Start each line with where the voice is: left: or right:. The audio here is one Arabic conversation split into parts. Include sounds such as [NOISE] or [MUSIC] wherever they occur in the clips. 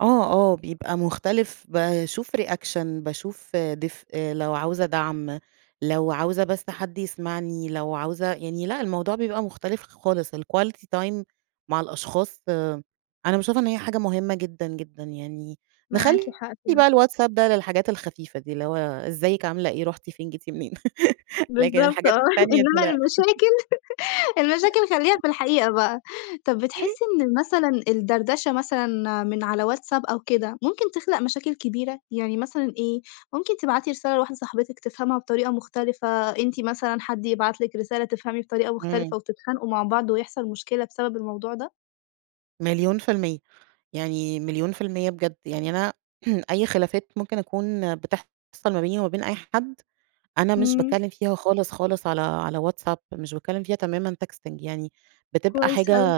right: آه، آه بيبقى مختلف باشوف reaction باشوف دفئ، لو عاوزة دعم، لو عاوزة بس حد يسمعني، لو عاوزة يعني لأ، الموضوع بيبقى مُختلف خ خالص الquality time مع الأشخاص أنا باشوفها إن هي حاجة مهمة جدًا، جدًا، يعني
left: معاكِ
right: نخلّي
left: حق في
right: بقى الWhatsAPP ده للحاجات الخفيفة دي، اللي هو إزيك، عاملة إيه، رُحتِ فين، جيتِ منين؟ [LAUGHS] لكن
left: بالضبط
right: الحاجات
left: آه،
right: التانية دي
left: إنمّا
right: لأ،
left: المشاكل [LAUGHS] المشاكل خلّيها
right: [LAUGHS]
left: في الحقيقة بقى. طَب
right: [CHUCKLES]
left: بتحسّي إن مثلًا، الدردشة مثلًا من على WhatsApp أو كده، ممكن تخلق مشاكل كبيرة، يعني مثلًا إيه، ممكن تبعتي رسالة لواحدة صاحبِتك تِفهمها بطريقة مختلفة أنتِ مثلًا، حد يبعت لِك رسالة تفهمي بطريقة
right: امم.
left: مختلفة وتتخانقوا مع بعض ويحصل مشكلة بسبب الموضوع ده؟
right: مليون في المِيّة يعني، مليون في المِيّة بجد، يعني أنا [CLEARS THROAT] أي خلافات ممكن أكون بتحصل ما بيني وما بين أي حد، أنا مش
left: إمم.
right: باتكلم فيها خالص، خالص على على WhatsApp مش باتكلم فيها تمامًا texting يعني بتبقى
left: كويس
right: حاجة
left: أوي.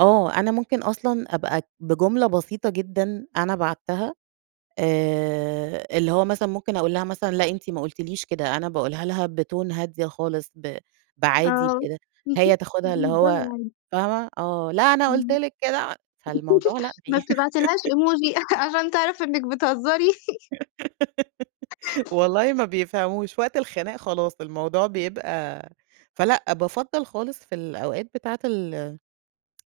right: آه، أنا ممكن أصلًا أبقى بجملة بسيطة جدًا أنا بعتّها، آآ، اللي هو مثلًا ممكن أقول لها مثلًا لأ أنتِ ما قُلتيليش كده أنا باقولها لها بTone هادية خالص ب بعادي
left: آه،
right: بكده، هي
left: [CHUCKLES]
right: تاخدها اللي هو
left: [UNINTELLIGIBLE]
right: فاهمة آه، لا أنا قُلت
left: إمم، [LAUGHS]
right: لِك كده فالموضوع لأ،
left: ما
right: بي
left: بتبعتيلهاش
right: [LAUGHS]
left: Emoji [CHUCKLES] عشان تعرف إنك بتهزري؟ [LAUGHS]
right: [GIGGLES] والله ما بيفهَموش، وقت الخناق خلاص الموضوع بيبقى فلأ بافضّل خالص في الأوقات بتاعة ال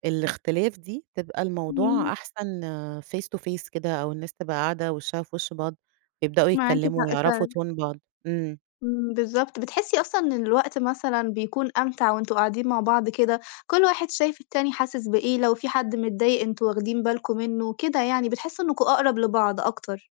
right: الاختلاف دي، تبقى
left: إمم.
right: الموضوع أحسن face to face كده أو الناس تبقى قاعدة وشهّا في وشّ بعض، يبدؤوا
left: معاكِ
right: يتكلموا
left: حق
right: ويعرفوا
left: فعلًا.
right: Tone بعض، امم.
left: امم، بالضبط، بتحسّي أصلًا إن الوقت مثلًا، بيكون أمتع وأنتم قاعدين مع بعض كده، كل واحد شايف التاني حاسِس بإيه، لو في حد متضايق أنتم واخدين بالكم منه، كده يعني بِتحسّوا إنكم أقرب لبعض أكتر.